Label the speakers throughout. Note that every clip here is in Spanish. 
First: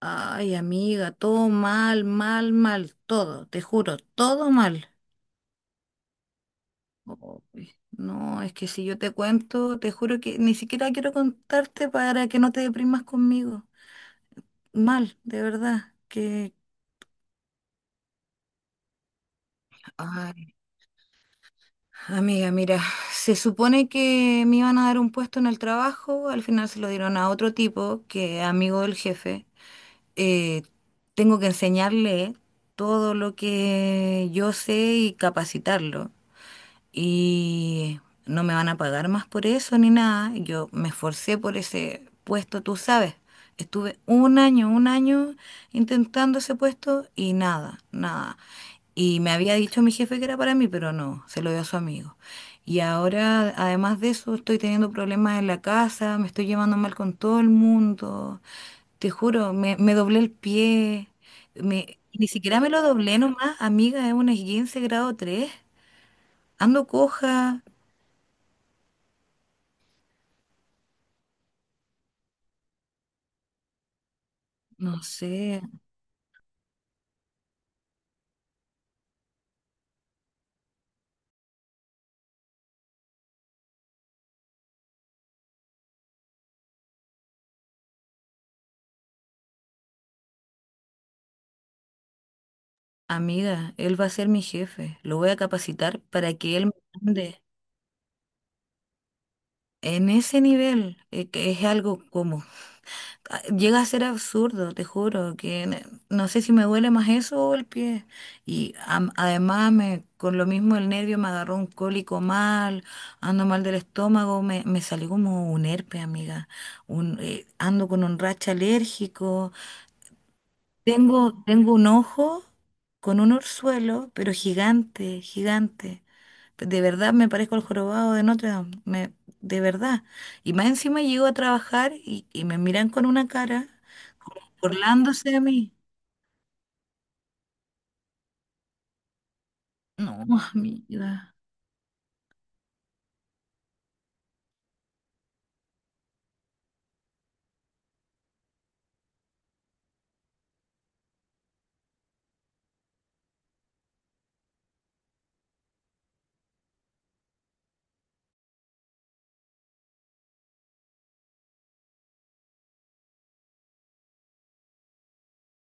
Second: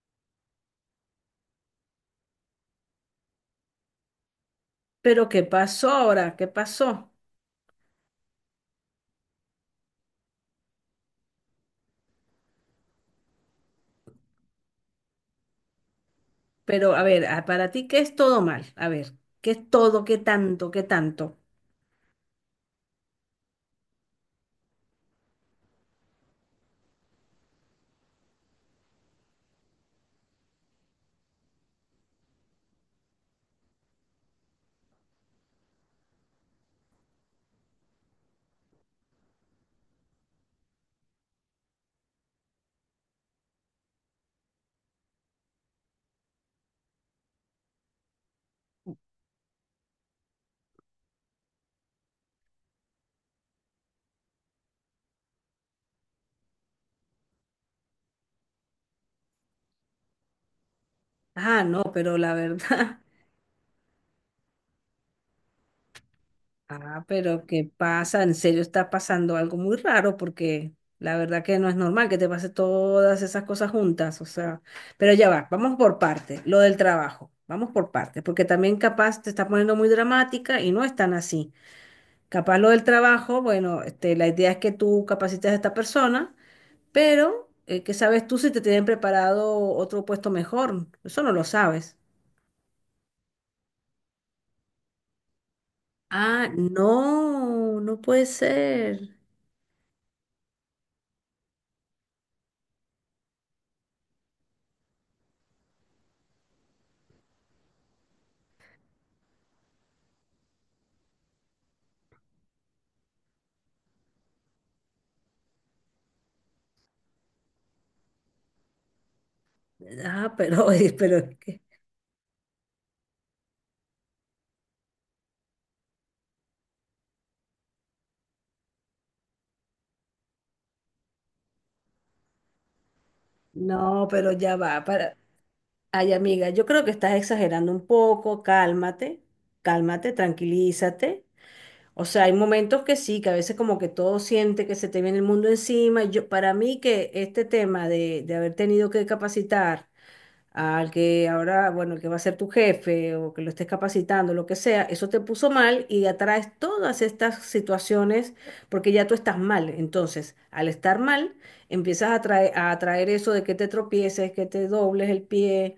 Speaker 1: Ay, amiga, todo mal, mal, mal, todo, te juro, todo mal.
Speaker 2: Pero ¿qué pasó ahora? ¿Qué pasó?
Speaker 1: Uy, no, es que si yo te cuento, te juro que ni siquiera quiero contarte para que no te deprimas conmigo. Mal, de verdad, que...
Speaker 2: Pero a ver, para ti, ¿qué es todo mal? A ver, ¿qué es todo? ¿Qué
Speaker 1: Ay,
Speaker 2: tanto? ¿Qué tanto?
Speaker 1: amiga, mira, se supone que me iban a dar un puesto en el trabajo, al final se lo dieron a otro tipo que es amigo del jefe. Eh, Tengo que enseñarle todo lo que yo sé y capacitarlo. Y no me van a pagar más por eso ni nada. Yo me esforcé por ese puesto, tú sabes. Estuve un año intentando ese puesto y nada, nada. Y me había dicho mi jefe que era para mí, pero no, se lo dio a su amigo. Y ahora, además de eso, estoy teniendo problemas en la casa, me estoy llevando mal con todo el mundo. Te juro, me doblé el pie.
Speaker 2: Ah, no,
Speaker 1: Me,
Speaker 2: pero
Speaker 1: ni
Speaker 2: la
Speaker 1: siquiera me lo
Speaker 2: verdad.
Speaker 1: doblé nomás, amiga, es un esguince grado tres. Ando
Speaker 2: Ah, pero
Speaker 1: coja.
Speaker 2: ¿qué pasa? En serio está pasando algo muy raro porque la verdad que no es normal que te pase todas esas cosas juntas. O sea,
Speaker 1: No
Speaker 2: pero ya va,
Speaker 1: sé,
Speaker 2: vamos por partes. Lo del trabajo. Vamos por partes, porque también capaz te está poniendo muy dramática y no es tan así. Capaz lo del trabajo, bueno, este, la idea es que tú capacites a esta persona. Pero, ¿qué sabes tú si te tienen preparado otro puesto mejor? Eso no lo sabes.
Speaker 1: amiga, él va a ser mi jefe. Lo voy a capacitar para
Speaker 2: Ah,
Speaker 1: que él me mande
Speaker 2: no, no puede ser.
Speaker 1: en ese nivel, que es algo como... Ah, llega a ser absurdo, te juro, no sé si me duele más eso o el pie. Y además, me, con lo mismo el nervio me agarró un cólico mal, ando mal del estómago, me salió como un herpes, amiga. Ando con un racha alérgico.
Speaker 2: Ah, pero, oye, pero es
Speaker 1: Tengo,
Speaker 2: que...
Speaker 1: tengo un ojo con un orzuelo, pero gigante, gigante. De verdad me parezco al jorobado de Notre Dame, de verdad. Y más encima llego a trabajar y me miran con una cara,
Speaker 2: No, pero
Speaker 1: como
Speaker 2: ya va. Para...
Speaker 1: burlándose de mí.
Speaker 2: Ay, amiga, yo creo que estás exagerando un poco. Cálmate, cálmate,
Speaker 1: No,
Speaker 2: tranquilízate.
Speaker 1: amiga.
Speaker 2: O sea, hay momentos que sí, que a veces como que todo siente que se te viene el mundo encima. Y yo, para mí que este tema de haber tenido que capacitar al que ahora, bueno, el que va a ser tu jefe o que lo estés capacitando, lo que sea, eso te puso mal y atraes todas estas situaciones porque ya tú estás mal. Entonces, al estar mal, empiezas a atraer eso de que te tropieces, que te dobles el pie,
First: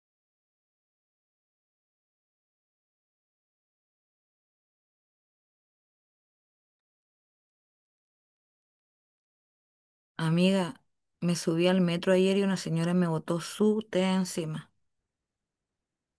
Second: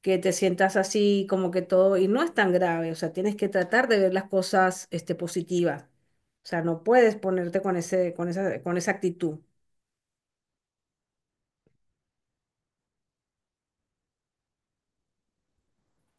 Speaker 2: que te sientas así, como que todo, y no es tan grave, o sea, tienes que tratar de ver las cosas, este, positivas. O sea, no puedes ponerte con ese, con esa actitud.
Speaker 1: Amiga, me subí al metro ayer y una señora me botó su té encima.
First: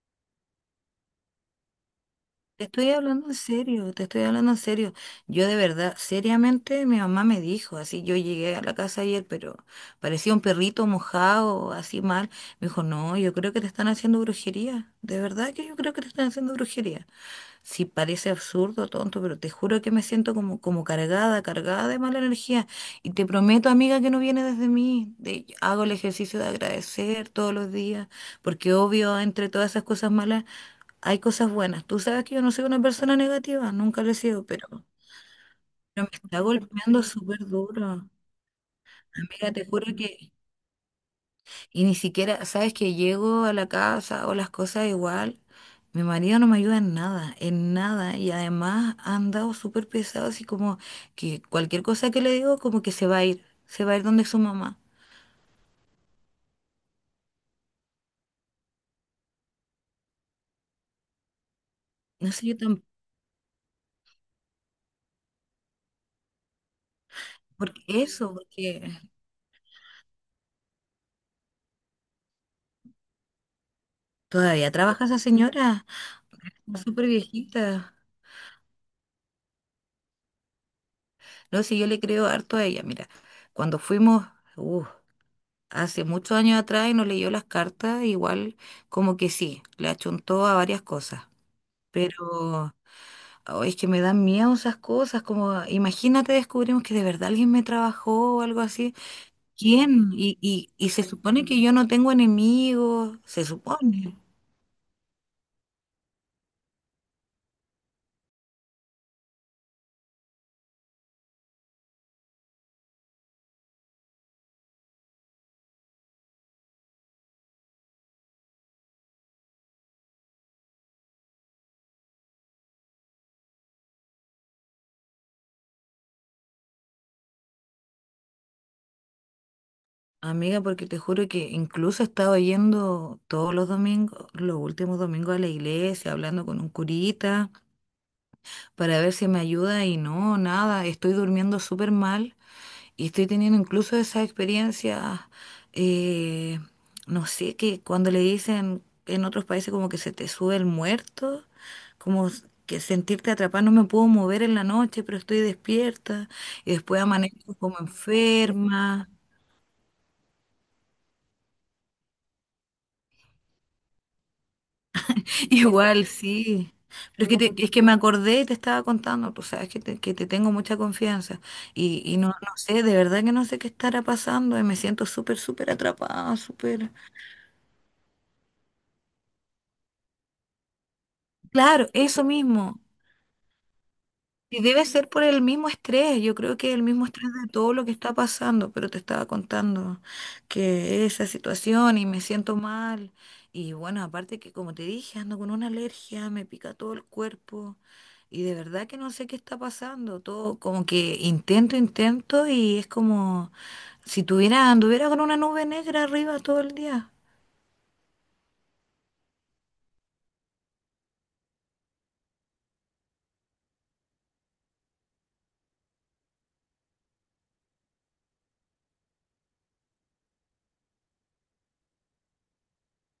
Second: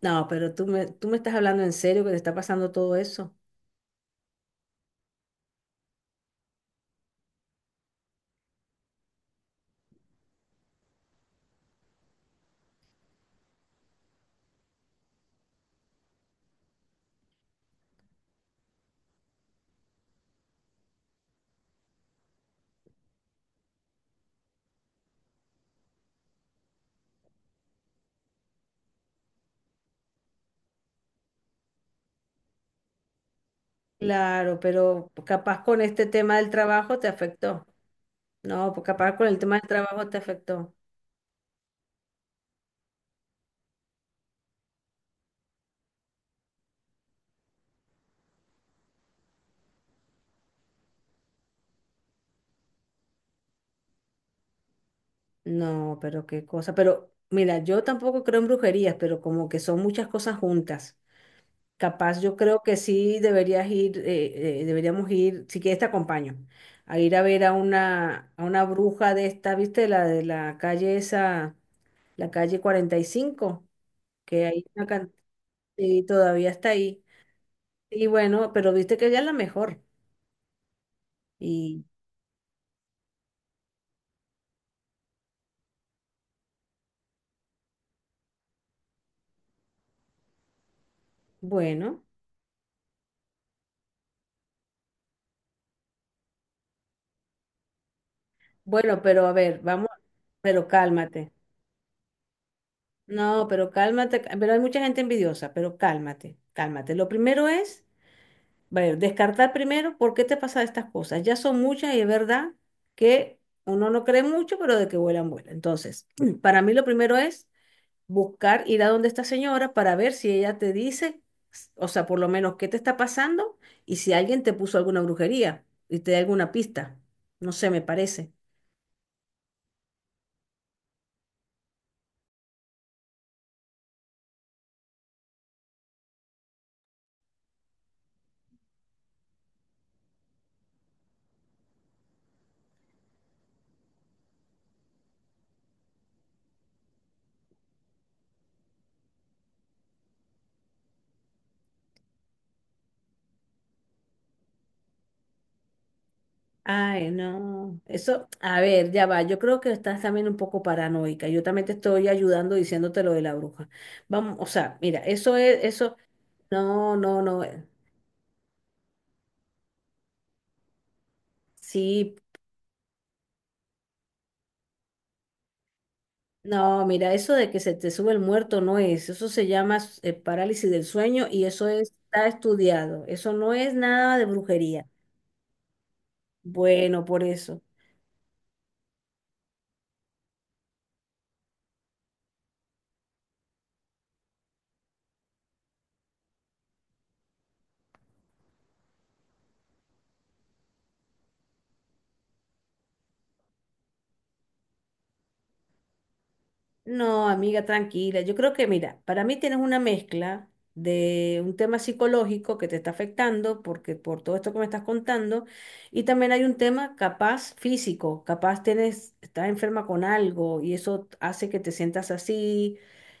Speaker 2: No, pero tú me estás hablando en serio que te está
Speaker 1: Te
Speaker 2: pasando
Speaker 1: estoy
Speaker 2: todo
Speaker 1: hablando
Speaker 2: eso.
Speaker 1: en serio, te estoy hablando en serio. Yo de verdad, seriamente, mi mamá me dijo, así yo llegué a la casa ayer, pero parecía un perrito mojado, así mal. Me dijo, no, yo creo que te están haciendo brujería. De verdad que yo creo que te están haciendo brujería, si parece absurdo, tonto, pero te juro que me siento como, como cargada, cargada de mala energía. Y te prometo, amiga, que no viene desde mí. Hago el ejercicio de agradecer todos los días, porque obvio, entre todas esas cosas malas, hay cosas buenas. Tú sabes que yo no soy una persona negativa, nunca lo he sido,
Speaker 2: Claro, pero capaz con
Speaker 1: pero
Speaker 2: este
Speaker 1: me
Speaker 2: tema
Speaker 1: está
Speaker 2: del trabajo
Speaker 1: golpeando
Speaker 2: te
Speaker 1: súper
Speaker 2: afectó.
Speaker 1: duro.
Speaker 2: No, pues capaz con el
Speaker 1: Amiga,
Speaker 2: tema
Speaker 1: te
Speaker 2: del
Speaker 1: juro
Speaker 2: trabajo te
Speaker 1: que...
Speaker 2: afectó.
Speaker 1: Y ni siquiera, sabes que llego a la casa o las cosas igual, mi marido no me ayuda en nada, en nada. Y además ha andado súper pesado, así como que cualquier cosa que le digo, como que se va a ir, se va a ir donde su mamá.
Speaker 2: No, pero qué cosa. Pero mira, yo tampoco creo en brujerías, pero como que son muchas cosas juntas. Capaz
Speaker 1: No
Speaker 2: yo
Speaker 1: sé, yo
Speaker 2: creo que
Speaker 1: tampoco,
Speaker 2: sí deberías ir, deberíamos ir, si quieres te acompaño, a ir a ver
Speaker 1: porque eso,
Speaker 2: a una
Speaker 1: porque
Speaker 2: bruja de esta, ¿viste? La de la calle esa, la calle 45, que hay
Speaker 1: todavía
Speaker 2: una
Speaker 1: trabaja esa señora,
Speaker 2: cantidad, todavía está
Speaker 1: está
Speaker 2: ahí.
Speaker 1: súper viejita.
Speaker 2: Y bueno, pero viste que ella es la mejor.
Speaker 1: No sé, yo le creo harto a ella, mira, cuando fuimos, uh, hace muchos años atrás y nos leyó las cartas, igual como que sí, le achuntó a varias cosas.
Speaker 2: Bueno,
Speaker 1: Pero... Oh, es que me dan miedo esas cosas, como imagínate descubrimos que de verdad alguien me trabajó o algo así.
Speaker 2: bueno, pero a ver, vamos,
Speaker 1: ¿Quién? Y,
Speaker 2: pero
Speaker 1: y, y se
Speaker 2: cálmate.
Speaker 1: supone que yo no tengo enemigos, se
Speaker 2: No, pero
Speaker 1: supone.
Speaker 2: cálmate, pero hay mucha gente envidiosa, pero cálmate, cálmate. Lo primero es, bueno, descartar primero por qué te pasan estas cosas. Ya son muchas y es verdad que uno no cree mucho, pero de que vuelan, vuelan. Entonces, para mí lo primero es buscar, ir a donde esta señora para ver si ella te dice, o sea, por lo menos qué te está pasando y si alguien te puso alguna brujería y te da alguna pista. No sé, me parece.
Speaker 1: Amiga, porque te juro que incluso he estado yendo todos los domingos, los últimos domingos a la iglesia, hablando con un curita para ver si me ayuda y no, nada, estoy durmiendo súper mal. Y estoy teniendo incluso esas experiencias, eh, no sé, que cuando le dicen en otros países como que se te sube el muerto, como que sentirte atrapada, no me puedo mover en la noche, pero estoy despierta, y después
Speaker 2: Ay,
Speaker 1: amanezco como
Speaker 2: no, eso, a ver, ya
Speaker 1: enferma.
Speaker 2: va, yo creo que estás también un poco paranoica, yo también te estoy ayudando diciéndote lo de la bruja. Vamos, o sea, mira, eso es, eso,
Speaker 1: Igual, sí.
Speaker 2: no, no,
Speaker 1: Pero es
Speaker 2: no,
Speaker 1: que, es que me acordé y te estaba contando, tú sabes que te tengo mucha confianza
Speaker 2: sí,
Speaker 1: y no, no sé, de verdad que no sé qué estará pasando y me siento súper, súper atrapada,
Speaker 2: no,
Speaker 1: súper...
Speaker 2: mira, eso de que se te sube el muerto no es, eso se llama parálisis del sueño y eso
Speaker 1: Claro,
Speaker 2: es...
Speaker 1: eso
Speaker 2: está
Speaker 1: mismo.
Speaker 2: estudiado, eso no es nada de
Speaker 1: Y debe
Speaker 2: brujería.
Speaker 1: ser por el mismo estrés, yo creo que el
Speaker 2: Bueno,
Speaker 1: mismo
Speaker 2: por
Speaker 1: estrés de
Speaker 2: eso.
Speaker 1: todo lo que está pasando, pero te estaba contando que esa situación y me siento mal. Y bueno, aparte que como te dije, ando con una alergia, me pica todo el cuerpo y de verdad que no sé qué está pasando, todo como que intento, intento y es como si tuviera, anduviera con una nube negra arriba todo el día.
Speaker 2: No, amiga, tranquila. Yo creo que, mira, para mí tienes una mezcla de un tema psicológico que te está afectando porque por todo esto que me estás contando, y también hay un tema capaz físico, capaz tienes, estás enferma con algo y eso hace que te sientas así,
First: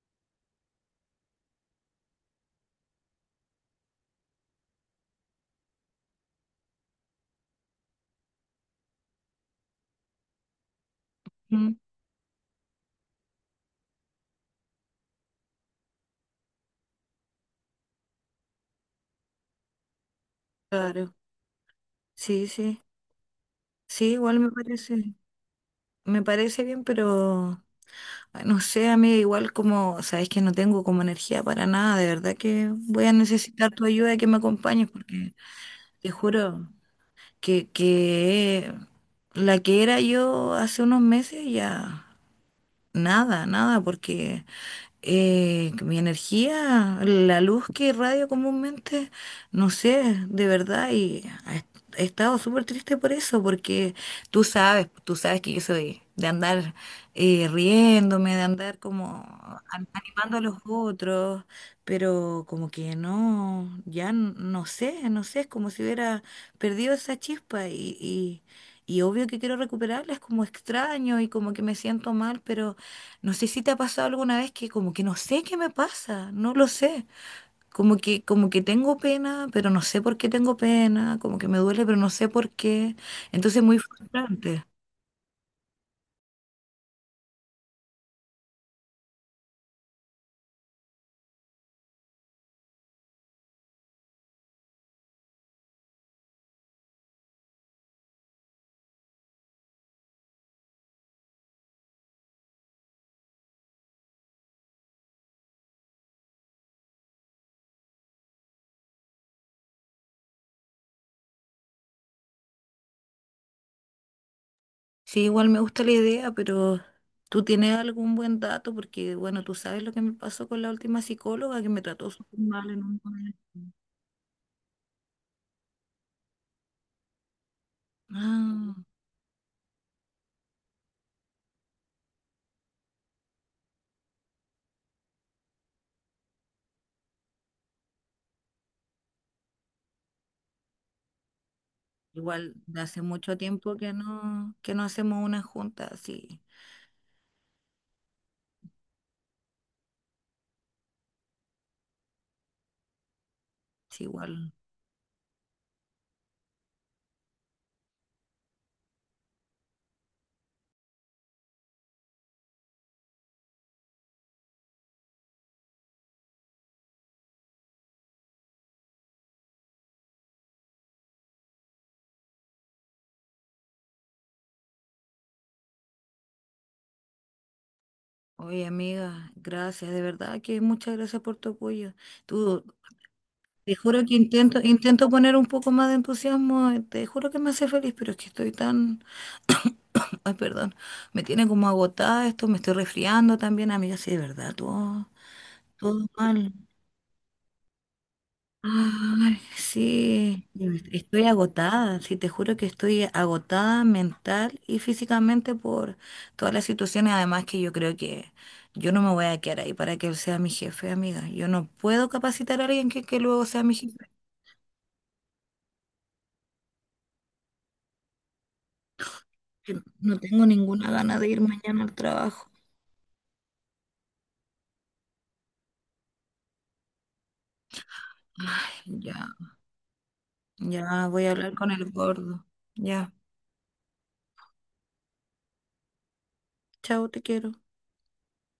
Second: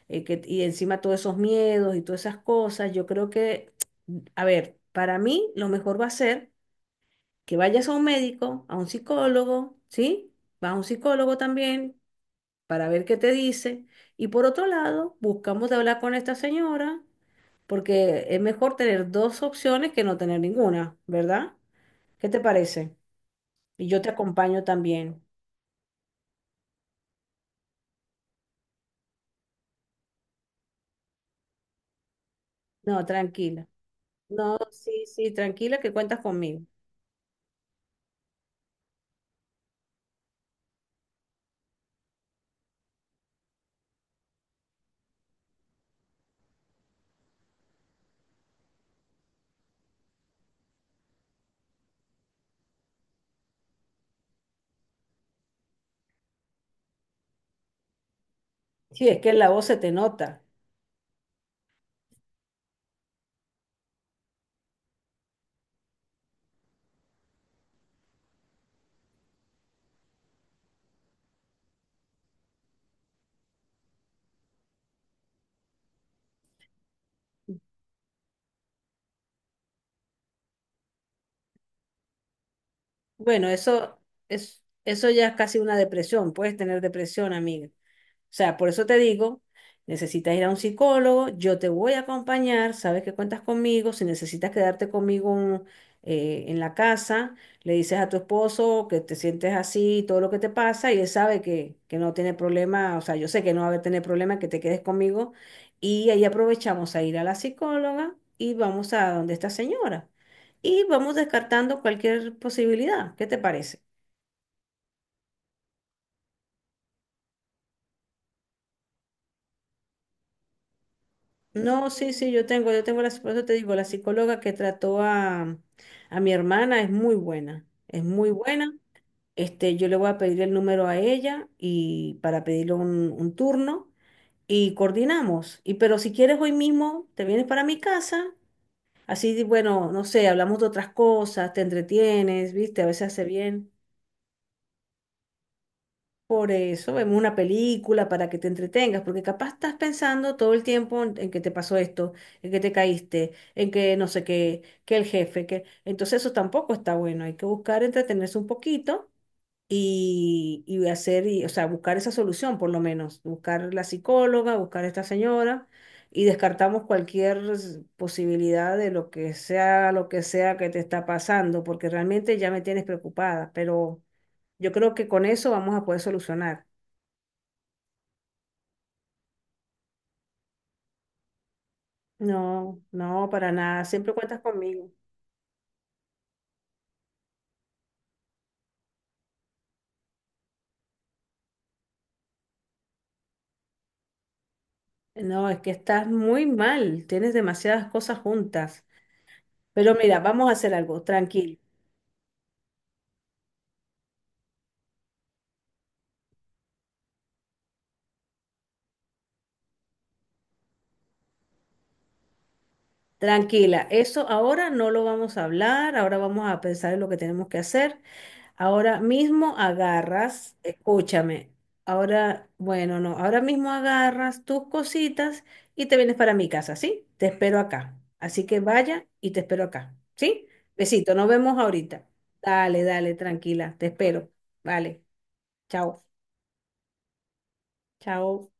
Speaker 2: que, y encima todos esos miedos y todas esas cosas. Yo creo que, a ver, para mí lo mejor va a ser que vayas a un médico, a un psicólogo, ¿sí? Vas a un psicólogo
Speaker 1: Mm.
Speaker 2: también para ver qué te dice. Y por otro lado, buscamos de hablar con esta señora, porque es mejor tener dos opciones que no tener ninguna,
Speaker 1: Claro,
Speaker 2: ¿verdad? ¿Qué te
Speaker 1: sí, sí,
Speaker 2: parece? Y yo te
Speaker 1: sí, igual
Speaker 2: acompaño también.
Speaker 1: me parece bien, pero... Ay, no sé, amiga, igual como, sabes que no tengo como energía para nada, de verdad que
Speaker 2: No,
Speaker 1: voy a
Speaker 2: tranquila.
Speaker 1: necesitar tu ayuda y que me
Speaker 2: No,
Speaker 1: acompañes,
Speaker 2: sí, sí,
Speaker 1: porque
Speaker 2: tranquila que
Speaker 1: te
Speaker 2: cuentas conmigo.
Speaker 1: juro que la que era yo hace unos meses ya nada, nada, porque que mi energía, la luz que irradio comúnmente, no sé, de verdad, y ha he estado súper triste por eso, porque tú sabes que yo soy de andar riéndome, de andar
Speaker 2: Sí, es
Speaker 1: como
Speaker 2: que en la voz se te
Speaker 1: animando a
Speaker 2: nota.
Speaker 1: los otros, pero como que no, ya no sé, no sé, es como si hubiera perdido esa chispa y obvio que quiero recuperarla, es como extraño y como que me siento mal, pero... No sé si te ha pasado alguna vez que como que no sé qué me pasa, no lo sé. Como que tengo pena, pero no sé por qué tengo pena, como que me duele, pero no sé por qué.
Speaker 2: Bueno,
Speaker 1: Entonces es muy
Speaker 2: eso es,
Speaker 1: frustrante.
Speaker 2: eso ya es casi una depresión. Puedes tener depresión, amiga. O sea, por eso te digo, necesitas ir a un psicólogo, yo te voy a acompañar, sabes que cuentas conmigo, si necesitas quedarte conmigo en la casa, le dices a tu esposo que te sientes así, todo lo que te pasa, y él sabe que no tiene problema, o sea, yo sé que no va a tener problema que te quedes conmigo, y ahí aprovechamos a ir a la psicóloga y vamos a donde esta señora. Y vamos descartando cualquier posibilidad. ¿Qué te parece?
Speaker 1: Sí, igual me gusta la idea, pero tú tienes algún buen dato, porque bueno, tú sabes lo que me pasó con la última psicóloga que me
Speaker 2: No,
Speaker 1: trató
Speaker 2: sí, sí,
Speaker 1: súper
Speaker 2: yo
Speaker 1: mal
Speaker 2: tengo,
Speaker 1: en
Speaker 2: yo
Speaker 1: un
Speaker 2: tengo la, por
Speaker 1: momento.
Speaker 2: eso te digo, la psicóloga que trató a mi hermana es muy buena, es muy
Speaker 1: Ah,
Speaker 2: buena. Este, yo le voy a pedir el número a ella y para pedirle un turno y coordinamos. Y pero si quieres hoy mismo, te vienes para mi casa, así, bueno, no sé, hablamos de otras cosas, te entretienes,
Speaker 1: igual de
Speaker 2: viste, a
Speaker 1: hace
Speaker 2: veces hace
Speaker 1: mucho
Speaker 2: bien.
Speaker 1: tiempo que no hacemos una junta, sí,
Speaker 2: Por eso vemos una película para que te entretengas, porque capaz estás pensando todo el tiempo en que te pasó esto, en que te caíste, en que
Speaker 1: sí,
Speaker 2: no sé
Speaker 1: igual.
Speaker 2: qué, que el jefe, que... Entonces eso tampoco está bueno, hay que buscar entretenerse un poquito y hacer, y, o sea, buscar esa solución por lo menos, buscar la psicóloga, buscar a esta señora y descartamos cualquier posibilidad de lo que sea que te está pasando, porque realmente ya me tienes preocupada, pero yo creo que con eso vamos a poder solucionar.
Speaker 1: Oye, amiga, gracias, de verdad que muchas gracias por tu apoyo. Tú,
Speaker 2: No, no, para
Speaker 1: te
Speaker 2: nada.
Speaker 1: juro
Speaker 2: Siempre
Speaker 1: que
Speaker 2: cuentas
Speaker 1: intento,
Speaker 2: conmigo.
Speaker 1: intento poner un poco más de entusiasmo, te juro que me hace feliz, pero es que estoy tan, ay, perdón, me tiene como agotada esto, me estoy resfriando también, amiga, sí, de verdad, todo,
Speaker 2: No, es que
Speaker 1: todo
Speaker 2: estás muy
Speaker 1: mal.
Speaker 2: mal. Tienes demasiadas cosas juntas.
Speaker 1: Ay,
Speaker 2: Pero mira, vamos
Speaker 1: sí,
Speaker 2: a
Speaker 1: yo
Speaker 2: hacer algo.
Speaker 1: estoy agotada, sí, te juro que estoy agotada mental y físicamente por todas las situaciones, además que yo creo que yo no me voy a quedar ahí para que él sea mi jefe, amiga. Yo no puedo capacitar a alguien que luego sea mi
Speaker 2: Tranquila.
Speaker 1: jefe.
Speaker 2: Eso ahora no lo vamos a hablar. Ahora vamos a pensar en lo que tenemos que hacer. Ahora mismo
Speaker 1: Yo no tengo
Speaker 2: agarras,
Speaker 1: ninguna gana de ir
Speaker 2: escúchame,
Speaker 1: mañana al
Speaker 2: ahora,
Speaker 1: trabajo.
Speaker 2: bueno, no, ahora mismo agarras tus cositas y te vienes para mi casa, ¿sí? Te espero acá. Así que
Speaker 1: Ay,
Speaker 2: vaya
Speaker 1: ya,
Speaker 2: y te espero acá, ¿sí?
Speaker 1: ya
Speaker 2: Besito, nos
Speaker 1: voy a hablar
Speaker 2: vemos
Speaker 1: con el
Speaker 2: ahorita.
Speaker 1: gordo.
Speaker 2: Dale,
Speaker 1: Ya,
Speaker 2: dale, tranquila, te espero. Vale, chao,
Speaker 1: chao, te quiero.
Speaker 2: chao.